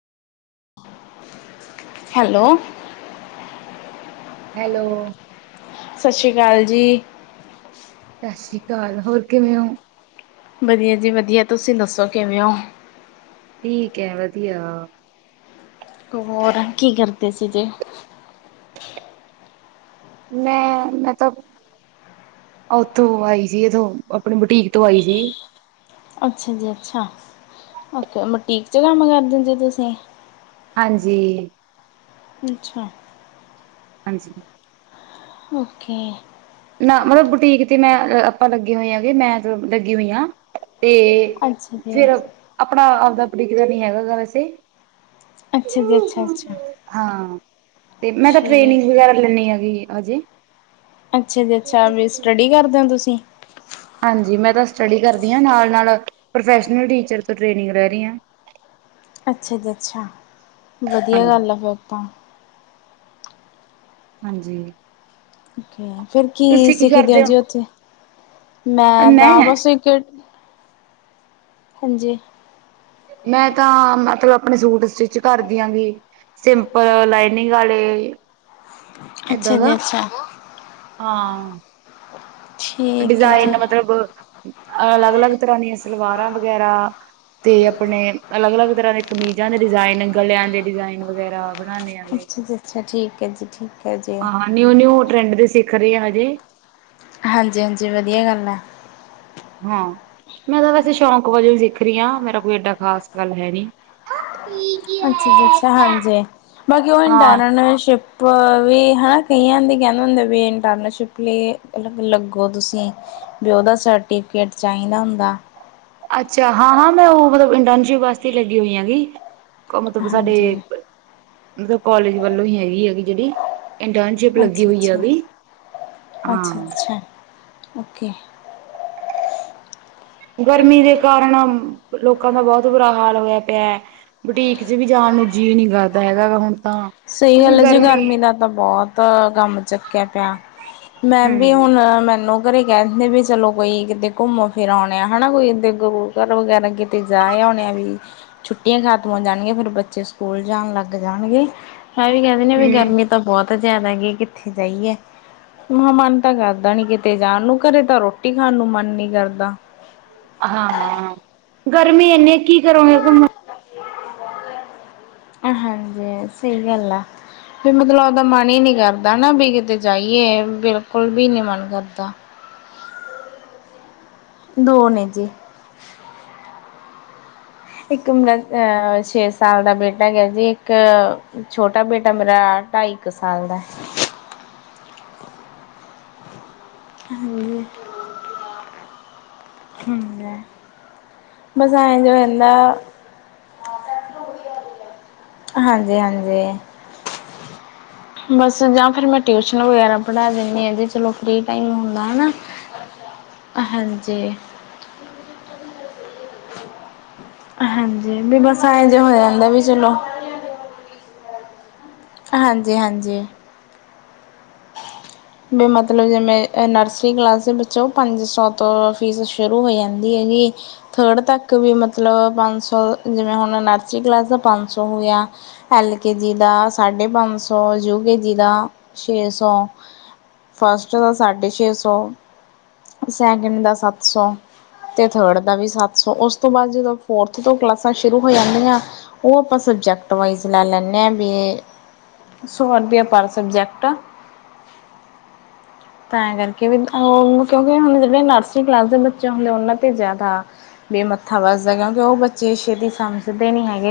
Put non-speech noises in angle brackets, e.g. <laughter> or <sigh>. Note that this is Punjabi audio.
ਹੈਲੋ? ਹੈਲੋ? ਸਤਿ ਸ਼੍ਰੀ ਅਕਾਲ ਜੀ। ਸਤਿ ਸ੍ਰੀ ਅਕਾਲ ਹੋਰ ਕਿਵੇਂ ਹੋ? ਵਧੀਆ, ਜੀ ਵਧੀਆ, ਤੁਸੀਂ ਦੱਸੋ ਕਿਵੇਂ ਹੋ? ਠੀਕ ਹੈ ਵਧੀਆ। ਹੋਰ ਕੀ ਕਰਦੇ ਸੀਗੇ? ਮੈਂ ਮੈਂ ਤਾਂ। ਓਥੋਂ ਆਈ ਸੀ, ਇਥੋਂ ਆਪਣੀ ਬੁਟੀਕ ਤੋਂ ਆਈ ਸੀ। ਅੱਛਾ, ਜੀ ਅੱਛਾ, ਓਕੇ ਬੂਟੀਕ 'ਚ ਕੰਮ ਕਰ ਦਿੰਦੇੇ ਤੁਸੀਂ? ਹਾਂਜੀ। ਅੱਛਾ। ਹਾਂਜੀ। ਓਕੇ। ਨਾ ਮਤਲਬ ਬੁਟੀਕ ਤੇ ਮੈਂ ਆਪਾਂ ਲੱਗੇ ਹੋਏ ਹੈਗੇ ਮੈਂ ਲੱਗੀ ਹੋਈ ਹਾਂ। ਤੇ ਅੱਛਾ ਜੀ ਫਿਰ ਆਪਣਾ ਆਪਦਾ ਪ੍ਰਕਿਰਿਆ ਨਹੀਂ ਹੈਗਾ ਗਾ ਵੈਸੇ। ਅੱਛਾ ਜੀ, ਅੱਛਾ, ਅੱਛਾ। ਹਾਂ ਤੇ ਮੈਂ ਤਾਂ ਟ੍ਰੇਨਿੰਗ ਠੀਕ ਵਗੈਰਾ ਲੈਨੀ ਹੈਗੀ ਅਜੇ। ਅੱਛਾ ਜੀ, ਅੱਛਾ ਵੀ ਸਟੱਡੀ ਕਰਦੇ ਹੋ ਤੁਸੀਂ? ਹਾਂਜੀ, ਮੈਂ ਤਾਂ ਸਟੱਡੀ ਕਰਦੀ ਹਾਂ ਨਾਲ ਨਾਲ ਪ੍ਰੋਫੈਸ਼ਨਲ ਟੀਚਰ ਤੋਂ ਟ੍ਰੇਨਿੰਗ ਲੈ ਰਹੀ ਹਾਂ। ਅੱਛਾ ਜੀ, ਅੱਛਾ, ਵਧੀਆ ਹਾਂਜੀ ਗੱਲ ਆ ਫਿਰ ਤਾਂ। ਹਾਂਜੀ। ਓਕੇ ਫਿਰ ਕੀ ਸਿੱਖਦੇ ਹੋ ਜੀ ਉੱਥੇ? ਮੈਂ ਤਾਂ ਬਸ ਇੱਕ ਹਾਂਜੀ ਮੈਂ ਤਾਂ ਮਤਲਬ ਆਪਣੇ ਸੂਟ ਸਟਿਚ ਕਰਦੀ ਆਗੀ। ਸਿੰਪਲ ਲਾਈਨਿੰਗ ਵਾਲੇ ਏਦਾਂ ਅੱਛਾ ਦਾ ਜੀ ਅੱਛਾ ਹਾਂ। ਠੀਕ ਹੈ ਡਿਜ਼ਾਇਨ ਜੀ ਮਤਲਬ ਅਲੱਗ ਅਲੱਗ ਤਰ੍ਹਾਂ ਦੀਆਂ ਸਲਵਾਰਾਂ ਵਗੈਰਾ। ਤੇ ਆਪਣੇ ਅਲੱਗ ਅਲੱਗ ਤਰ੍ਹਾਂ ਦੇ ਕਮੀਜ਼ਾਂ ਦੇ ਡਿਜ਼ਾਇਨ ਗਲਿਆਂ ਦੇ ਡਿਜਾਇਨ ਵਗੈਰਾ ਬਣਾਨੇ ਆ। ਅੱਛਾ ਜੀ ਅੱਛਾ ਠੀਕ ਹੈ ਜੀ ਠੀਕ ਹੈ ਜੀ। ਹਾਂ ਨਿਊ ਨਿਊ ਟਰੈਂਡ ਦੇ ਸਿੱਖ ਰਹੇ ਆ ਹਜੇ। ਹਾਂਜੀ, ਹਾਂਜੀ, ਵਧੀਆ ਗੱਲ ਹੈ। ਹਾਂ। ਮੈਂ ਤਾਂ ਵੈਸੇ ਸ਼ੌਂਕ ਵਜੋਂ ਵੀ ਸਿੱਖ ਰਹੀ ਹਾਂ ਮੇਰਾ ਕੋਈ ਏਡਾ ਖਾਸ ਗੱਲ ਹੈ ਨੀ। ਹਾਂ ਜੀ ਅੱਛਾ ਅੱਛਾ ਹਾਂਜੀ ਬਾਕੀ ਉਹ ਹਾਂ ਇੰਟਰਨਸ਼ਿਪ ਵੀ ਹਨਾ ਕਈਆਂ ਦੇ ਕਹਿੰਦੇ ਹੁੰਦੇ ਵੀ ਇੰਟਰਨਸ਼ਿਪ ਲਈ ਲੱਗੋ ਤੁਸੀ। ਵੀ ਉਹਦਾ ਸਰਟੀਫਿਕੇਟ ਚਾਹੀਦਾ ਹੁੰਦਾ। ਅੱਛਾ ਹਾਂ-ਹਾਂ ਮੈਂ ਉਹ ਮਤਲਬ ਇੰਟਰਨਸ਼ਿਪ ਵਾਸਤੇ ਲੱਗੀ ਹੋਈ ਆ ਗੀ। ਮਤਲਬ ਸਾਡੇ ਹਾਂਜੀ। ਮਤਲਬ ਕਾਲਜ ਵੱਲੋਂ ਹੀ ਹੈਗੀ ਹੈ ਗੀ। ਜਿਹੜੀ ਇੰਟਰਨਸ਼ਿਪ ਲੱਗੀ ਅੱਛਾ ਹੋਈ ਆ ਅੱਛਾ ਵੀ ਹਾਂ। ਅੱਛਾ ਅੱਛਾ ਓਕੇ। ਗਰਮੀ ਦੇ ਕਾਰਨ ਲੋਕਾਂ ਦਾ ਬਹੁਤ ਬੁਰਾ ਹਾਲ ਹੋਇਆ ਪਿਆ। ਬੁਟੀਕ ਚ ਵੀ ਜਾਣ ਨੂੰ ਜੀਅ ਨੀ ਕਰਦਾ ਹੈਗਾ ਗਾ ਹੁਣ ਤਾਂ ਸਹੀ ਕਿਉਂਕਿ ਗੱਲ ਹੈ ਜੀ ਗਰਮੀ ਦਾ ਤਾਂ ਬਹੁਤ ਗਮ ਚੱਕਿਆ ਪਿਆ। ਮੈਂਮ ਵੀ ਹੁਣ ਹੂੰ-ਹੂੰ ਮੈਨੂੰ ਘਰੇ ਇਹ ਕਹਿੰਦੇ ਵੀ ਚਲੋ ਕੋਈ ਕਿਤੇ ਘੁੰਮੋ ਫਿਰ ਆਉਂ ਆ ਹਨਾ ਕੋਈ ਇੱ ਗੁਰੂ ਘਰ ਵਗੈਰਾ ਕਿਤੇ ਜਾ ਆ ਵੀ ਛੁੱਟੀਆਂ ਖ਼ਤਮ ਹੋ ਜਾਣਗੀਆਂ ਫੇਰ ਬੱਚੇ ਸਕੂਲ ਜਾਣ ਲੱਗ ਜਾਣਗੇ। ਹੈ ਵੀ ਕਹਿੰਦੇ ਨੇ ਵੀ ਗਰਮੀ ਤਾਂ ਬਹੁਤ ਜ਼ਿਆਦਾ ਹੈਗੀ ਕਿੱਥੇ ਜਾਈਏ। ਮ ਮਨ ਤਾਂ ਕਰਦਾ ਨੀ ਕਿਤੇ ਜਾਣ ਨੂੰ ਘਰੇ ਤਾਂ ਰੋਟੀ ਖਾਣ ਨੂੰ ਮਨ ਨੀ ਕਰਦਾ। ਹਾਂ ਗਰਮੀ ਇੰਨੀੇ ਕੀ ਕਰੋਂਗੇ ਘੁੰਮ ਹਾਂਜੀ ਸਹੀ ਗੱਲ ਆ। ਵੀ ਮਤਲਬ ਆਪਦਾ ਮਨ ਹੀ ਨੀ ਕਰਦਾ ਨਾ ਵੀ ਕਿਤੇ ਜਾਈਏ ਬਿਲਕੁਲ ਵੀ ਨੀ ਮਨ ਕਰਦਾ। ਦੋ ਨੇ ਜੀ। ਇੱਕ ਮੇਰਾ ਅਹ ਛੇ ਸਾਲ ਦਾ ਬੇਟਾ ਗਿਆ ਜੀ ਇੱਕ ਛੋਟਾ ਬੇਟਾ ਮੇਰਾ ਢਾਈ ਕੁ ਸਾਲ ਦਾ। ਹਾਂਜੀ ਹ <unintelligible> ਹਾਂਜੀ-ਹਾਂਜੀ ਬਸ ਜਾਂ ਫਿਰ ਮੈਂ ਟਿਊਸ਼ਨ ਵਗੈਰਾ ਪੜ੍ਹਾ ਦਿੰਦੀ ਆ ਜ ਚਲੋ ਫ੍ਰੀ ਟਾਈਮ ਹੁੰਦਾ ਹਨਾ। ਹਾਂਜੀ ਹਾਂਜੀ ਵੀ ਬਸ ਐ ਜਿ ਹੋ ਜਾਂਦਾ ਵੀ ਚਲੋ ਹਾਂਜੀ-ਹਾਂਜੀ ਵੀ ਮਤਲਬ ਜਿਵੇਂ ਨਰਸਰੀ ਕਲਾਸ ਦੇ ਵਿੱਚੋਂ ਪੰਜ ਸੌ ਤੋਂ ਫੀਸ ਸ਼ੁਰੂ ਹੋ ਜਾਂਦੀ ਹੈ। ਵੀ ਥਰਡ ਤੱਕ ਵੀ ਮਤਲਬ ਪੰਜ ਸੌ ਜਿਵੇਂ ਹੁਣ ਨਰਸਰੀ ਕਲਾਸ ਦਾ ਪੰਜ ਸੌ ਹੋ ਗਿਆ। ਐਲ ਕੇ ਜੀ ਦਾ ਸਾਢੇ ਪੰਜ ਸੌ, ਯੂ ਕੇ ਜੀ ਦਾ ਛੇ ਸੌ। ਫਸਟ ਦਾ ਸਾਢੇ ਛੇ ਸੌ, ਸੈਕਿੰਡ ਦਾ ਸੱਤ ਸੌ। ਤੇ ਥਰਡ ਦਾ ਵੀ ਸੱਤ ਸੋ ਉਸ ਤੋਂ ਬਾਅਦ ਜਦੋਂ ਫੋਰਥ ਤੋਂ ਕਲਾਸਾਂ ਸ਼ੁਰੂ ਹੋ ਜਾਂਦੀਆਂ ਉਹ ਆਪਾਂ ਸਬਜੈਕਟ ਵਾਈਜ ਲੈ ਲੈਦੇ ਹਾਂ ਵੀ ਸੌ ਰੁਪਇਆ ਪਰ ਸਬਜੈਕਟ। ਤਾਂ ਕਰਕੇ ਵੀ ਕਿਉਂਕਿ ਹੁਣ ਜਿਹੜੇ ਨਰਸਰੀ ਕਲਾਸ ਦੇ ਬੱਚੇ ਹੁੰਦੇ ਉਹਨਾਂ ਤੇ ਜਾਦਾ ਬੇਮੱਥਾ ਵਸਦਾ ਕਿਉਂਕਿ ਉਹ ਬੱਚੇ ਛੇਤੀ ਸਮਝਦੇ ਨੀ ਹੈਗੇ।